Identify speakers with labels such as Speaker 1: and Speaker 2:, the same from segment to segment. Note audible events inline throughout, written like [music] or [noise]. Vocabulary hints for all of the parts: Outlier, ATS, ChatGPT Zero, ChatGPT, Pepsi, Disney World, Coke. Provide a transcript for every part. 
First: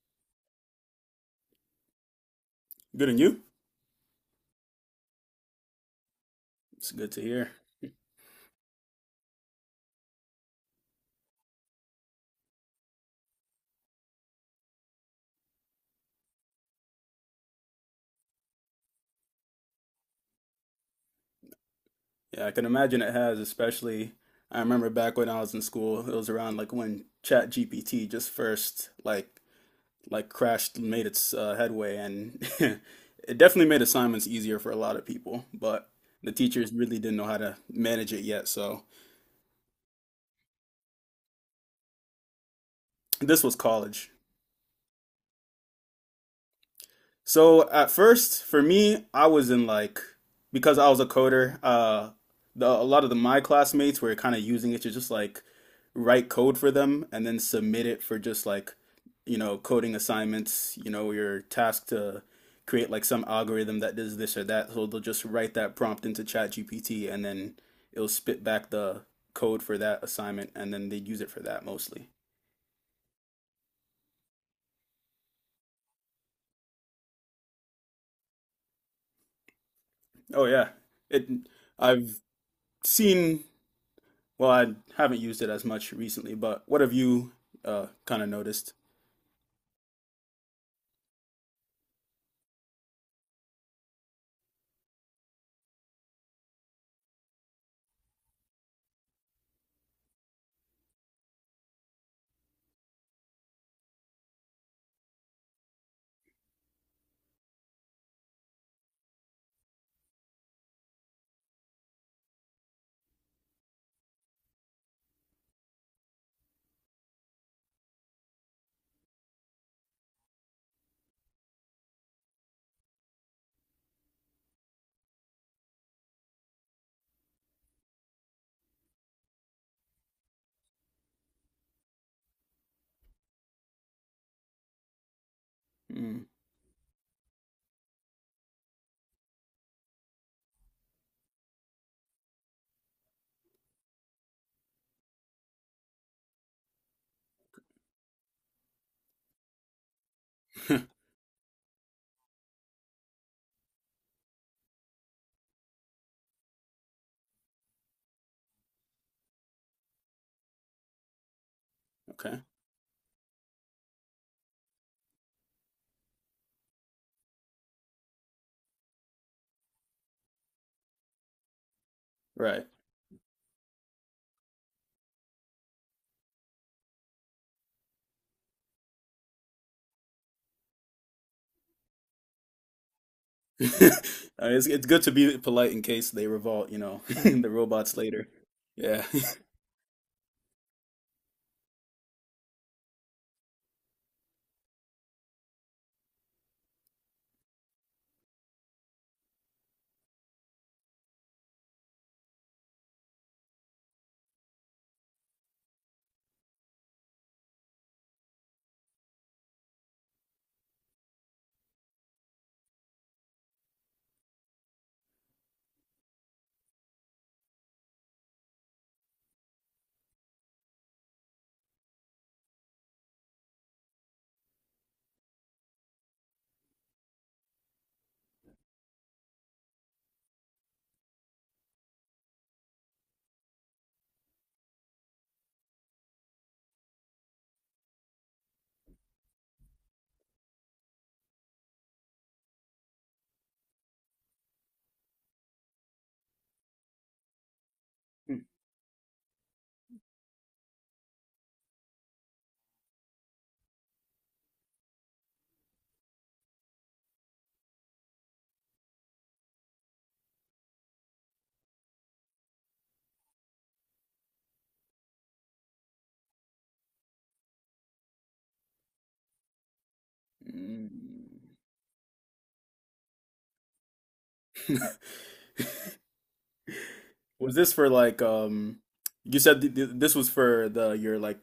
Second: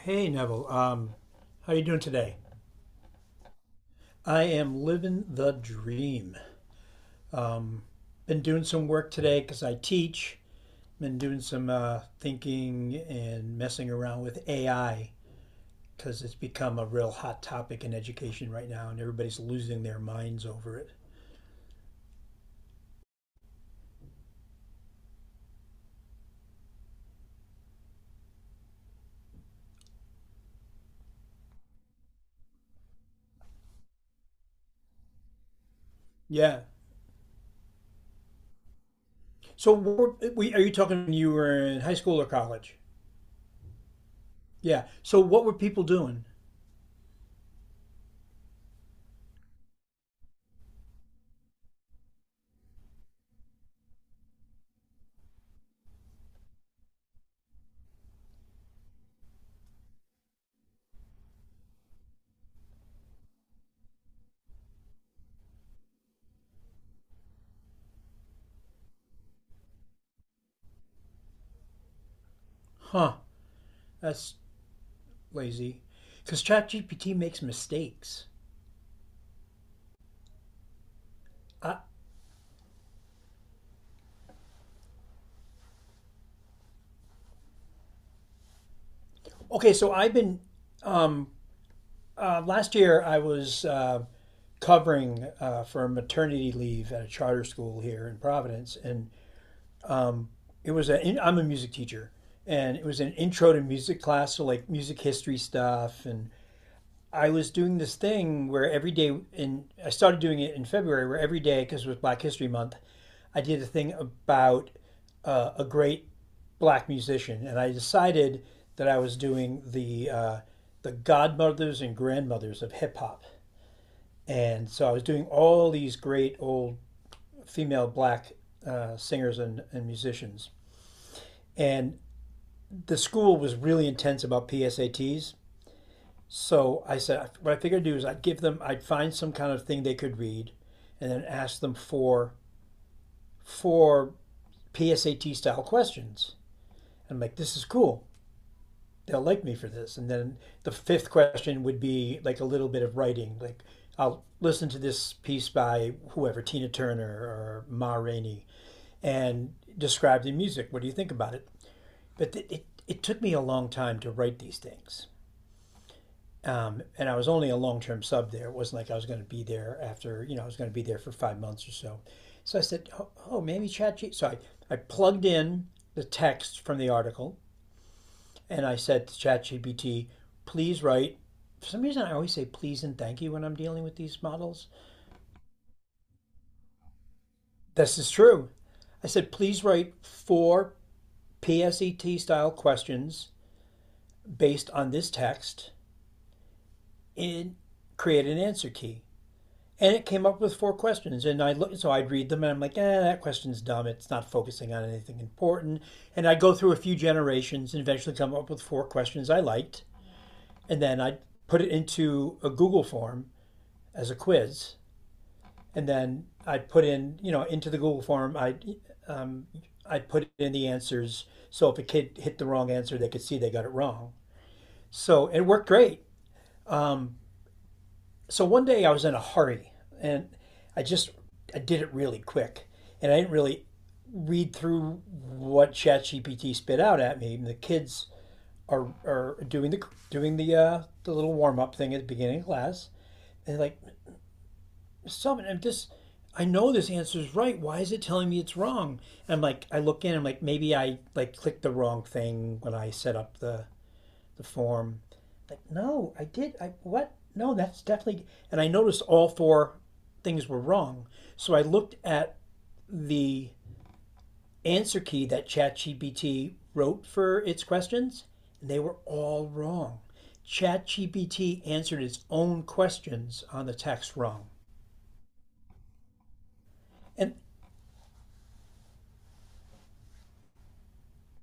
Speaker 1: Hey Neville, how you doing today?
Speaker 2: Good, and you?
Speaker 1: I am living the dream.
Speaker 2: It's good to hear.
Speaker 1: Been doing some work today because I teach. Been doing some thinking and messing around with AI because it's become a real hot topic in education right now, and everybody's losing their minds over it.
Speaker 2: Yeah, I can imagine it has. Especially I remember back when I was in school, it was around like when ChatGPT just first like crashed made its headway and [laughs] it definitely made assignments easier for a lot of people, but the
Speaker 1: Yeah.
Speaker 2: teachers really didn't know how to manage it yet, so
Speaker 1: So, are you talking when you were in high school or college?
Speaker 2: this was college.
Speaker 1: Yeah. So, what were people doing?
Speaker 2: So at first, for me, I was in like because I was a coder. The a lot of the my classmates were kind of using it to just like write code for them and then submit it for just like coding assignments. You know, you're tasked to create like some algorithm that does this or that. So they'll just write that prompt into ChatGPT and then it'll spit back the code for that assignment, and then they'd use it for that mostly.
Speaker 1: Huh. That's lazy. Because ChatGPT makes mistakes.
Speaker 2: Oh yeah, it.
Speaker 1: I,
Speaker 2: I've seen. Well, I haven't used it as much recently, but what have you kind of noticed?
Speaker 1: okay, so I've been um, last year, I was covering for maternity leave at a charter school here in Providence, and it was a. I'm a music teacher, and it was an intro to music class, so like music history stuff. And I was doing this thing where every day, and I started doing it in February, where every day, because it was Black History Month, I did a thing about a great black musician, and I decided that I was doing the godmothers and grandmothers of hip hop. And so I was doing all these great old female black singers and musicians. And the school was really intense about PSATs.
Speaker 2: Mm.
Speaker 1: So I said, what I figured I'd do is I'd give them, I'd find some kind of thing they could read and then ask them for PSAT style questions. And I'm like, this is cool. They'll like me for this. And then the
Speaker 2: [laughs]
Speaker 1: fifth question would be like a little bit of writing. Like, I'll listen to this piece by whoever, Tina Turner or Ma Rainey and describe the music. What do you think about it? But
Speaker 2: Okay.
Speaker 1: it took me a long time to write these things. And I was only a long term sub there. It wasn't like I was going to be there after, you know, I was going to be there for 5 months or so. So I
Speaker 2: Right.
Speaker 1: said, oh, oh maybe ChatGPT. I plugged in the text from the article and I said to ChatGPT, please write. For some reason, I always say please and thank you when I'm dealing with
Speaker 2: [laughs]
Speaker 1: these models.
Speaker 2: It's good to be polite in case they revolt, you know, [laughs] the robots
Speaker 1: This is
Speaker 2: later.
Speaker 1: true.
Speaker 2: Yeah.
Speaker 1: I said,
Speaker 2: [laughs]
Speaker 1: please write four PSET style questions based on this text and create an answer key. And it came up with four questions. And I look, so I'd read them and I'm like, eh, that question's dumb. It's not focusing on anything important. And I'd go through a few generations and eventually come up with four questions I liked. And then I'd put it into a Google form as a quiz. And then I'd put in, you know, into the Google form, I'd put in the answers. So if a kid hit the wrong answer, they could see they got it wrong. So it worked great. So one day I was in a hurry and I just I did it really quick and I didn't really read through what ChatGPT spit out at me. And the kids are doing the the little warm up thing at the beginning of class and they're like something I'm just I know this answer is right. Why is it telling me it's wrong? And I'm like I look in. I'm like maybe I like clicked the wrong thing when I set up the form. Like, no, I did. I what? No, that's definitely. And I noticed all four things were wrong. So I looked at the answer key that ChatGPT wrote for its questions, and they were all wrong.
Speaker 2: Mm.
Speaker 1: ChatGPT answered its own questions on the text wrong. And
Speaker 2: Was this for like you said th th this was for the your like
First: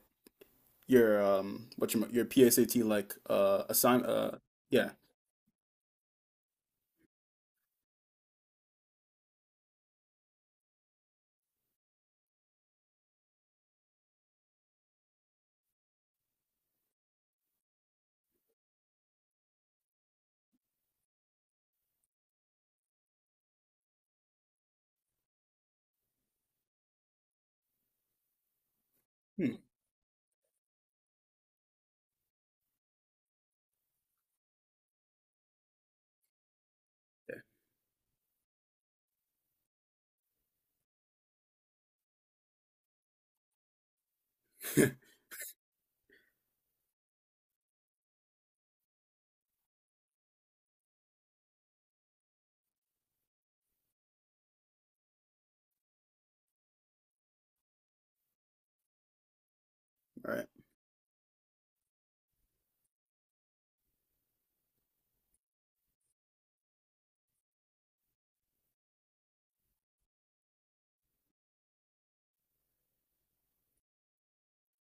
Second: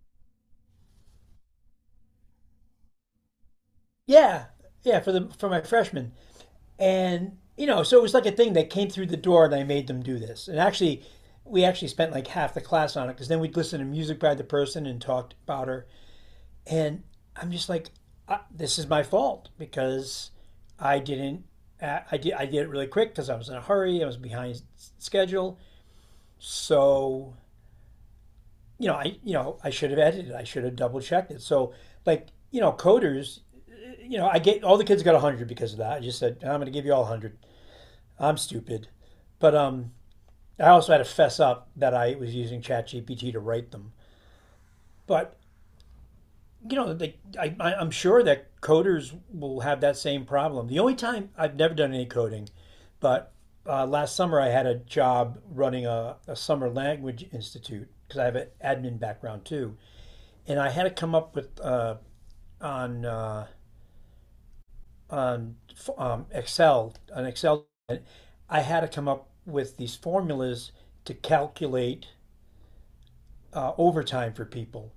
Speaker 2: your what your PSAT like assign
Speaker 1: yeah,
Speaker 2: yeah.
Speaker 1: yeah, for the for my freshman, and, you know, so it was like a thing that came through the door and I made them do this. And actually, we actually spent like half the class on it because then we'd listen to music by the person and talked about her. And I'm just like, this is my fault because I didn't. I did it really quick because I was in a hurry. I was behind schedule. So, you
Speaker 2: Hmm.
Speaker 1: know, I should have edited. I should have double checked it. So, like, you know, coders, you know, I get all the kids got 100 because of that. I just said, I'm going to give you all 100. I'm stupid. But I also had to fess up that I was using ChatGPT to write them.
Speaker 2: [laughs]
Speaker 1: But you know, am sure that coders will have that same problem. The only time I've never done any coding, but last summer I had a job running a summer language institute because I have an admin background too,
Speaker 2: All right.
Speaker 1: and I had to come up with on uh, on Excel. I had to come up with these formulas to calculate overtime for people.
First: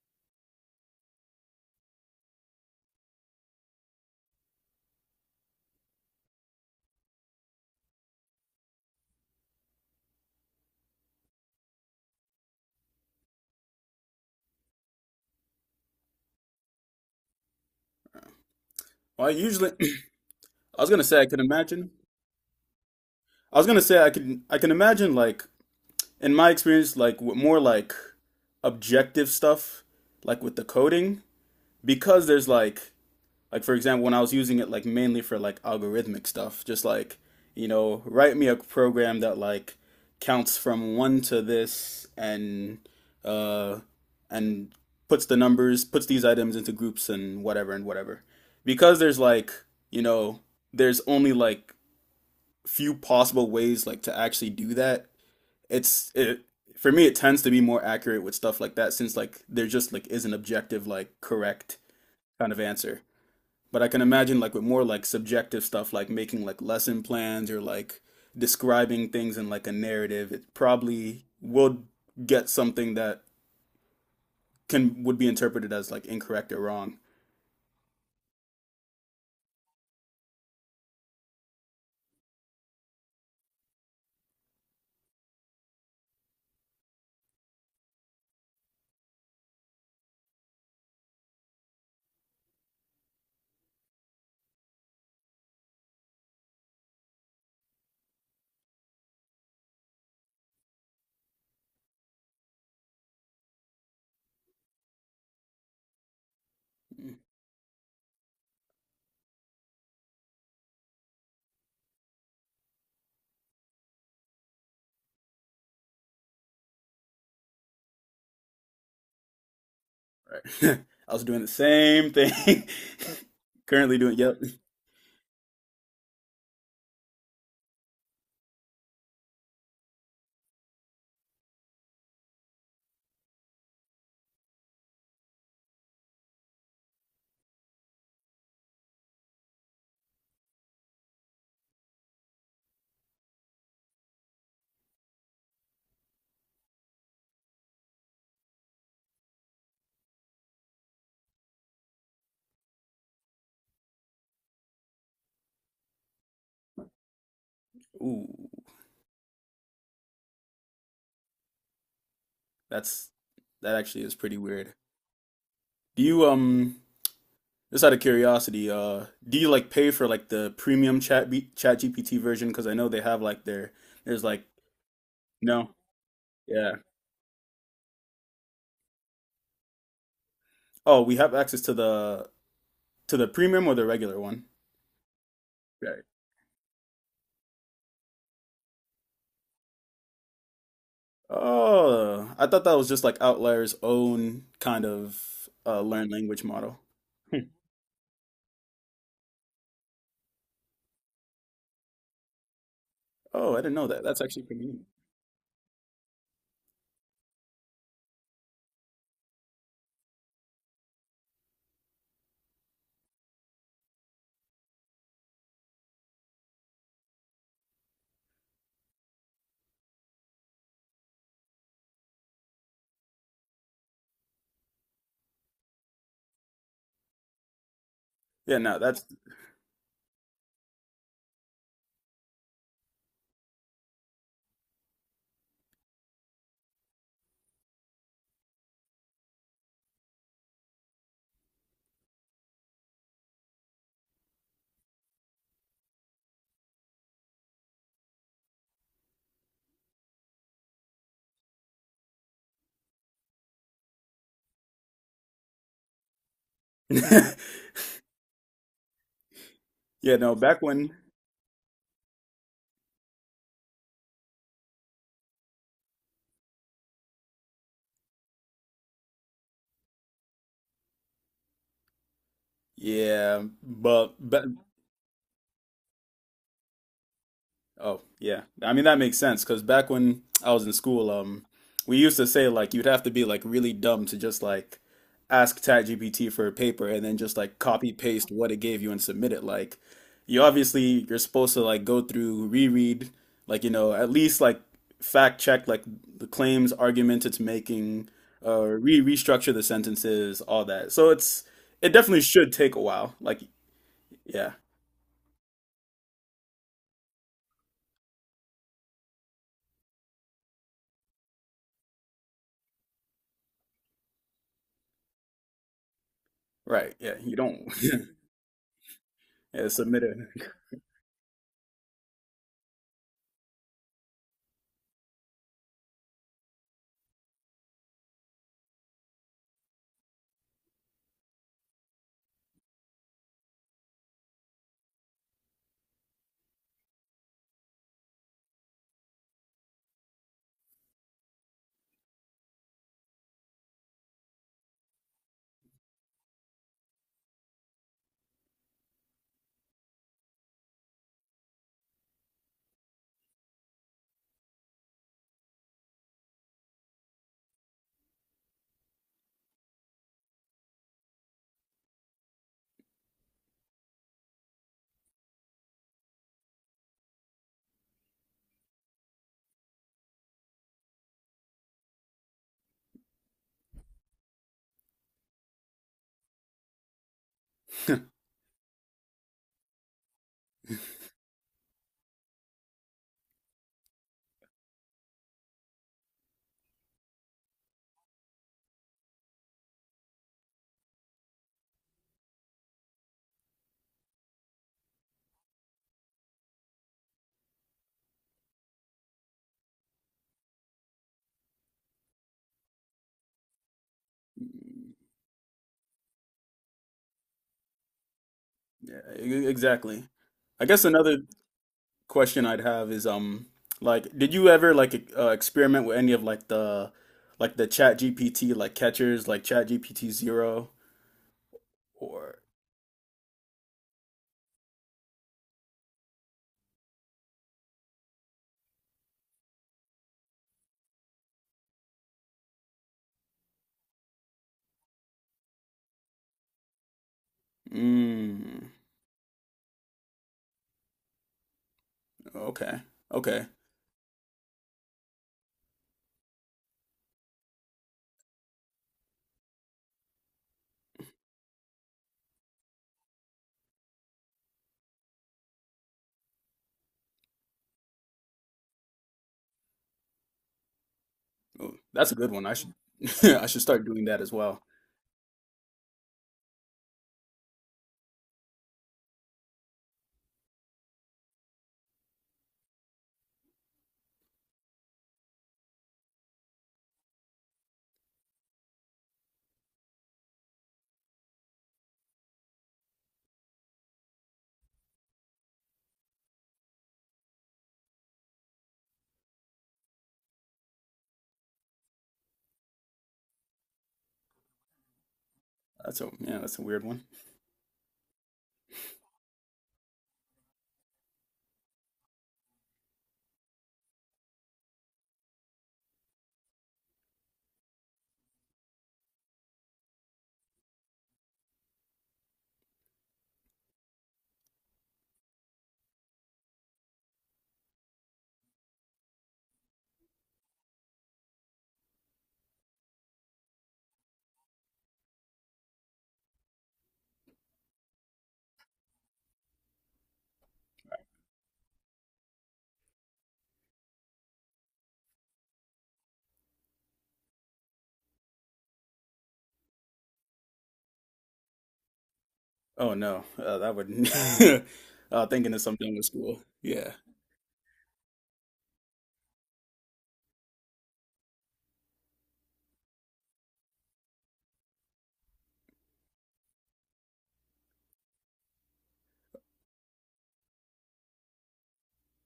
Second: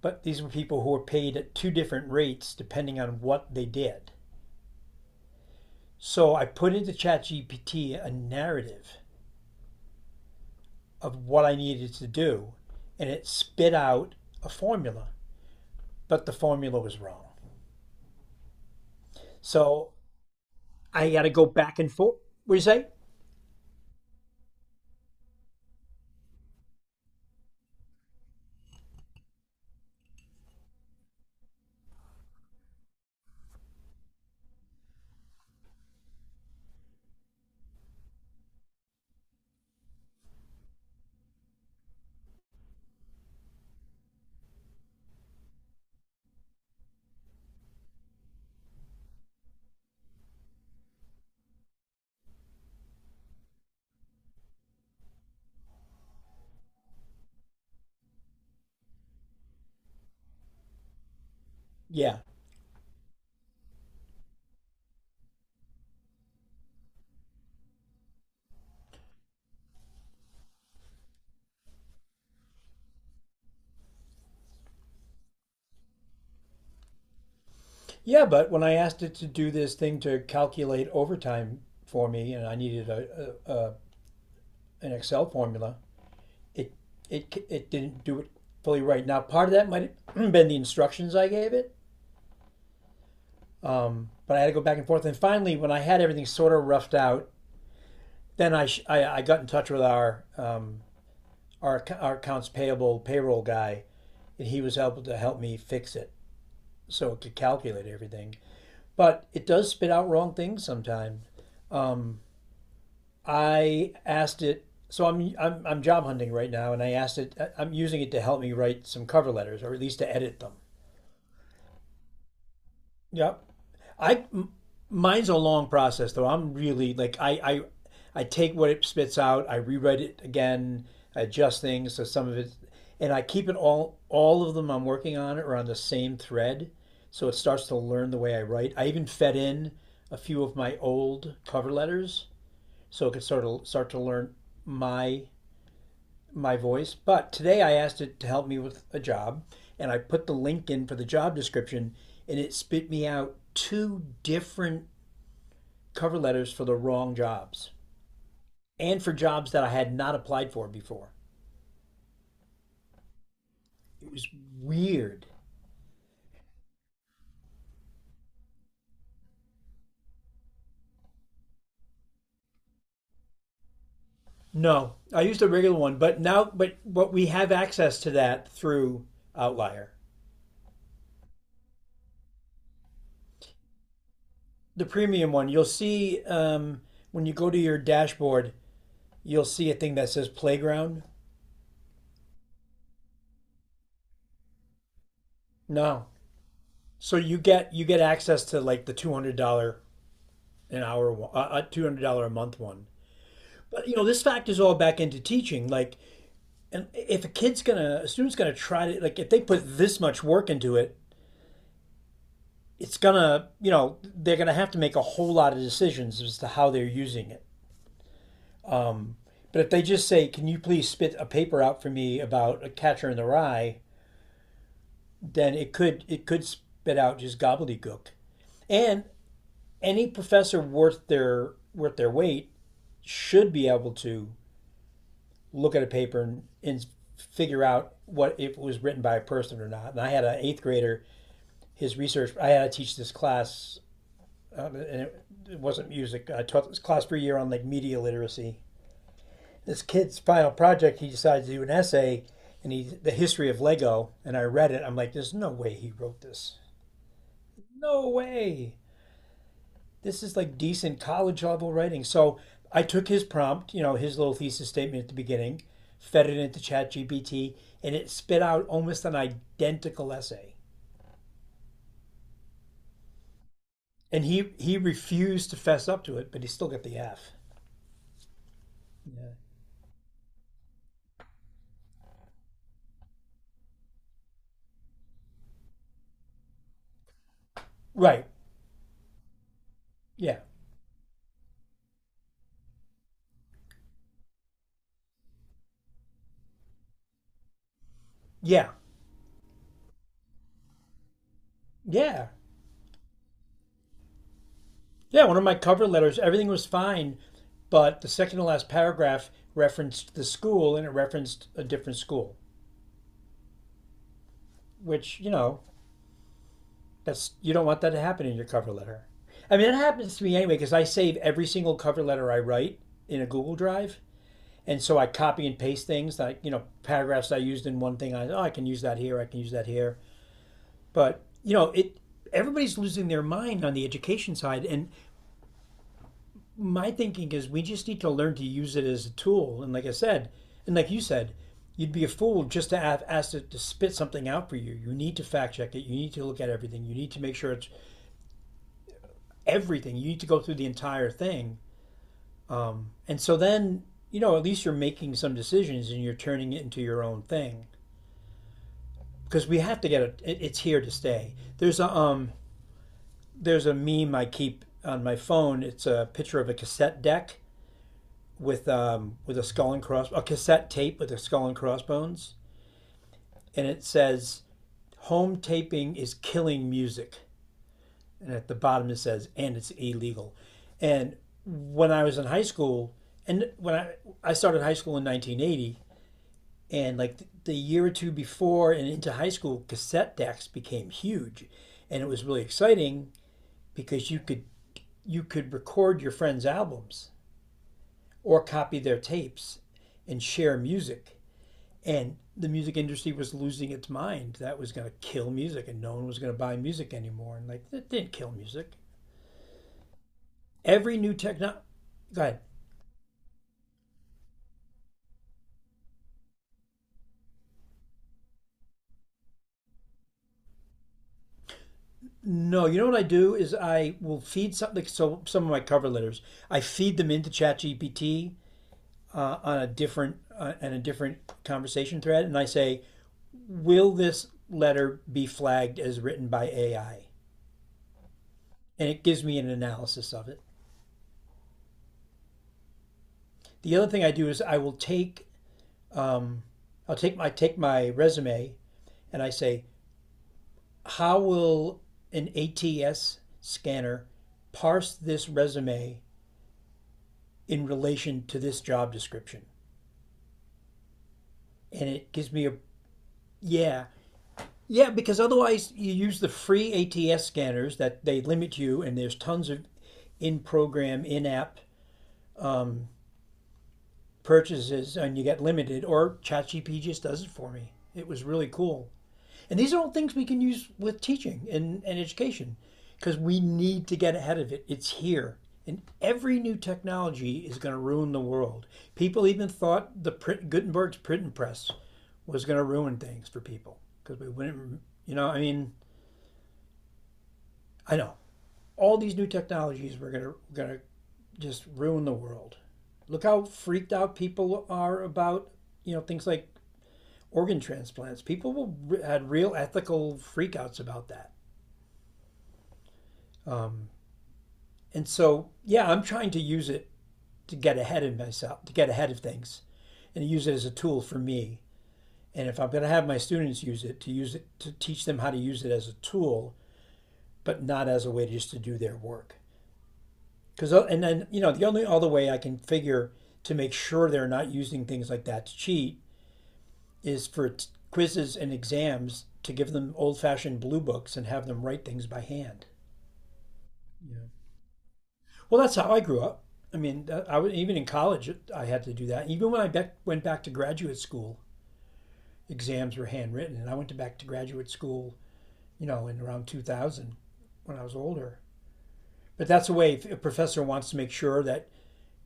Speaker 1: But these were people who were paid at two different rates depending on what they did. So I put into ChatGPT a narrative of what I needed to do, and it spit out a formula, but the formula was wrong.
Speaker 2: Well, I usually
Speaker 1: So
Speaker 2: [clears throat] I was gonna
Speaker 1: I
Speaker 2: say
Speaker 1: got
Speaker 2: I
Speaker 1: to
Speaker 2: can
Speaker 1: go back
Speaker 2: imagine.
Speaker 1: and forth. What do you say?
Speaker 2: I was gonna say I can imagine like in my experience, like with more like objective stuff, like with the coding, because there's like for example, when I was using it like mainly for like algorithmic stuff, just like you know, write me a program that like counts from one to this and uh and puts the numbers, puts these items into groups and whatever and whatever. Because there's like, you know, there's only like few possible ways like to actually do that it's it For me it tends to be more accurate with stuff like that since like there just like is an objective like correct
Speaker 1: Yeah.
Speaker 2: kind of answer. But I can imagine like with more like subjective stuff like making like lesson plans or like describing things in like a narrative, it probably will get something that can would be interpreted as like incorrect or wrong.
Speaker 1: Yeah, but when I asked it to do this thing to calculate overtime for me, and I needed a an Excel formula, it it didn't do it fully right. Now, part of that might have [clears throat] been the instructions I gave it. But I had to go back and forth. And finally, when I had everything sort of roughed out, then I got in touch with our, our accounts payable payroll guy, and he was able to help me fix it so it could calculate everything. But it does spit out wrong things sometimes. I asked it, so I'm job hunting right now, and I asked it, I'm using it to help me write some cover letters or at least to edit them.
Speaker 2: Right. [laughs] I was doing the same thing.
Speaker 1: Yep.
Speaker 2: [laughs] Currently
Speaker 1: I
Speaker 2: doing, yep.
Speaker 1: m- mine's a long process though. I'm really like I take what it spits out, I rewrite it again, I adjust things so some of it and I keep it all of them I'm working on are on the same thread, so it starts to learn the way I write. I even fed in a few of my old cover letters so it could sort of start to learn my my voice. But today I asked it to help me with a job, and I put the link in for the job description, and it spit me out two different cover letters for the wrong jobs
Speaker 2: Ooh,
Speaker 1: and for jobs that I had not applied for before.
Speaker 2: that's that actually
Speaker 1: It
Speaker 2: is
Speaker 1: was
Speaker 2: pretty weird.
Speaker 1: weird.
Speaker 2: Do you just out of curiosity, do you like pay for like the premium chat GPT version? Because I know they have like their there's like
Speaker 1: No, I used a
Speaker 2: no,
Speaker 1: regular one, but now,
Speaker 2: yeah.
Speaker 1: but we have access to that through Outlier,
Speaker 2: Oh, we have access to the premium or the regular one.
Speaker 1: the premium one. You'll
Speaker 2: Right.
Speaker 1: see when you go to your dashboard, you'll see a thing that says playground.
Speaker 2: Oh, I thought that was just like Outlier's own kind of
Speaker 1: No,
Speaker 2: learn language model.
Speaker 1: so
Speaker 2: Hmm.
Speaker 1: you get access to like the $200 an hour, $200 a month one.
Speaker 2: Oh, I didn't know
Speaker 1: But you
Speaker 2: that.
Speaker 1: know
Speaker 2: That's
Speaker 1: this
Speaker 2: actually
Speaker 1: factors
Speaker 2: pretty
Speaker 1: all
Speaker 2: neat.
Speaker 1: back into teaching. Like, and if a student's gonna try to like, if they put this much work into it, it's gonna, you know, they're gonna have to make a whole lot of decisions as to how they're using it. But if they just say, "Can you please spit a paper out for me about a catcher in the rye?" Then it could spit out just gobbledygook.
Speaker 2: Yeah, no, that's
Speaker 1: And any professor worth their weight should be able to look at a paper and figure out what if it was written by a person or not. And I had an eighth grader, I had to teach this class, and it wasn't music. I taught this class for a year on like media literacy. This kid's final project, he decided to do an essay, and he the history of Lego. And I read it. I'm like, there's no way he wrote this.
Speaker 2: [laughs] yeah,
Speaker 1: No way. This
Speaker 2: no.
Speaker 1: is like
Speaker 2: Back when,
Speaker 1: decent college level writing. So I took his prompt, you know, his little thesis statement at the beginning, fed it into ChatGPT, and it spit out almost an identical essay.
Speaker 2: yeah, but
Speaker 1: And
Speaker 2: ba
Speaker 1: he refused to fess up to it, but he still got the F.
Speaker 2: oh, yeah. I mean, that makes
Speaker 1: Yeah.
Speaker 2: sense because back when I was in school, we used to say like you'd have to be like really dumb to just like ask ChatGPT for a paper and then just like copy
Speaker 1: Right.
Speaker 2: paste what it gave you and submit it. Like,
Speaker 1: Yeah.
Speaker 2: you obviously you're supposed to like go through, reread, like you know, at least like fact check like the claims, argument it's making,
Speaker 1: Yeah.
Speaker 2: re restructure the sentences, all that. So it's it definitely
Speaker 1: Yeah.
Speaker 2: should take a while. Like, yeah,
Speaker 1: Yeah. One of my cover letters, everything was fine, but the second to last paragraph referenced the school and it referenced a different school, which, you know,
Speaker 2: right, yeah.
Speaker 1: that's
Speaker 2: You
Speaker 1: you don't
Speaker 2: don't
Speaker 1: want that to happen in your cover letter.
Speaker 2: [laughs]
Speaker 1: I mean,
Speaker 2: yeah,
Speaker 1: it
Speaker 2: submit
Speaker 1: happens to me anyway because I save every single cover letter I write in a Google Drive, and so I copy and paste things like you know paragraphs I used in one thing. I oh I can use that here, I can use that here. But you know it. Everybody's losing their mind on the education side, and my thinking is we just need to learn to use it as a tool. And like I said, and like you said, you'd be a fool just to have, ask it to spit something out for you. You need to fact check it. You need to look at everything. You need to make sure it's everything. You need to go through the entire thing. And so then, you know, at least you're making some decisions and you're turning it into your own thing because we have to get it. It's here to stay. There's a there's a meme I keep on my phone. It's a picture of a cassette deck with a skull and cross a cassette tape with a skull and crossbones, and it says home taping is killing music.
Speaker 2: it. [laughs]
Speaker 1: And at the bottom it says and it's illegal. And when I was in high school, and when I started high school in 1980, and like the year or two before and into high school, cassette decks became huge, and it was really exciting because you could record your friends' albums or copy their tapes and share music. And the music industry was losing its mind. That was going to kill music, and no one was going to buy music anymore. And like, it didn't kill music.
Speaker 2: Yeah, exactly. I guess
Speaker 1: Every new
Speaker 2: another
Speaker 1: techno. Go ahead.
Speaker 2: question I'd have is like did you ever like experiment with any of like the Chat GPT like catchers like Chat GPT Zero or
Speaker 1: No, you know what I do is I will feed something. So some of my cover letters, I feed them into ChatGPT on a different and a different conversation thread, and I say, "Will this letter be flagged as written by AI?"
Speaker 2: mm,
Speaker 1: And it gives me an analysis of it.
Speaker 2: okay okay.
Speaker 1: The other thing I do is I will take um, I'll take my resume and I say, "How will an ATS scanner parse this resume in relation to this job description?"
Speaker 2: Oh,
Speaker 1: And
Speaker 2: that's
Speaker 1: it
Speaker 2: a good
Speaker 1: gives
Speaker 2: one
Speaker 1: me a
Speaker 2: I should [laughs] I should start
Speaker 1: yeah.
Speaker 2: doing that as well.
Speaker 1: Yeah, because otherwise you use the free ATS scanners that they limit you, and there's tons of in program, in app um, purchases, and you get limited, or ChatGPT just does it for me. It was really cool. And these are all things we can use with teaching and education because we need to get ahead of it. It's here. And every new technology is going to ruin the world. People even thought the print, Gutenberg's printing press was going to ruin things for people because we wouldn't, you know, I mean,
Speaker 2: That's a yeah that's a weird one.
Speaker 1: I know all these new technologies were going to just ruin the world. Look how freaked out people are about, you know, things like organ transplants. People will, had real ethical freakouts about that. Um, and so, yeah, I'm trying to use it to get ahead of myself, to get ahead of things, and use it as a tool for me. And if I'm going to have my students use it to teach them how to use it as a tool, but not as a way just to do their work. Because and then you know the only other way I can figure to make sure they're not using things like that to cheat is for quizzes and exams to give them old-fashioned blue books and have them write things by hand.
Speaker 2: Oh no that would
Speaker 1: Yeah.
Speaker 2: [laughs] thinking of
Speaker 1: Well, that's how
Speaker 2: something
Speaker 1: I
Speaker 2: with
Speaker 1: grew
Speaker 2: school.
Speaker 1: up. I
Speaker 2: Yeah.
Speaker 1: mean, I was even in college. I had to do that. Even when I went back to graduate school, exams were handwritten, and I went to back to graduate school. You know, in around 2000 when I was older. But that's the way if a professor wants to make sure that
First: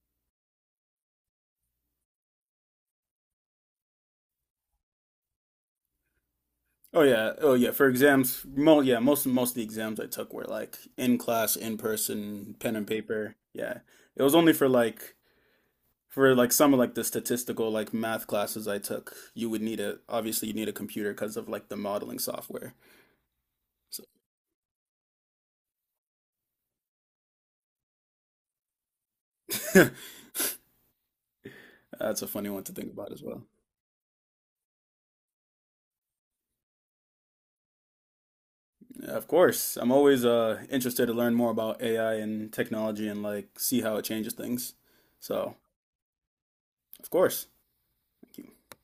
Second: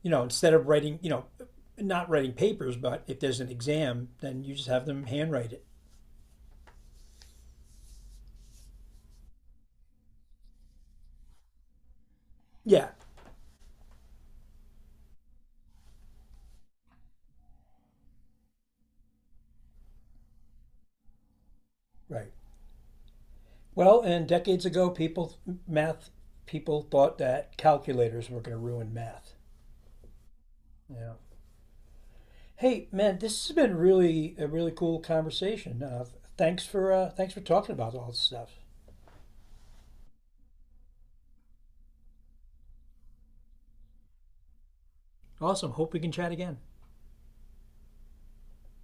Speaker 1: you know, instead of writing, you know, not writing papers, but if there's an exam, then you just have them handwrite it.
Speaker 2: Oh yeah, oh yeah. For exams, mo yeah, most of the exams I took were like in class, in person, pen and
Speaker 1: Yeah,
Speaker 2: paper. Yeah, it was only for like some of like the statistical like math classes I took. You would need a obviously you need a computer because of like the modeling
Speaker 1: right.
Speaker 2: software. So
Speaker 1: Well, and decades ago, people, math people thought that calculators were going to ruin math.
Speaker 2: [laughs]
Speaker 1: Yeah.
Speaker 2: that's a funny one to
Speaker 1: Hey,
Speaker 2: think about
Speaker 1: man,
Speaker 2: as well.
Speaker 1: this has been really a really cool conversation. Thanks for thanks for talking about all this stuff.
Speaker 2: Yeah, of course, I'm always interested to learn more about AI and technology and like see how it changes things. So
Speaker 1: Awesome. Hope we can chat again.
Speaker 2: of course, thank you.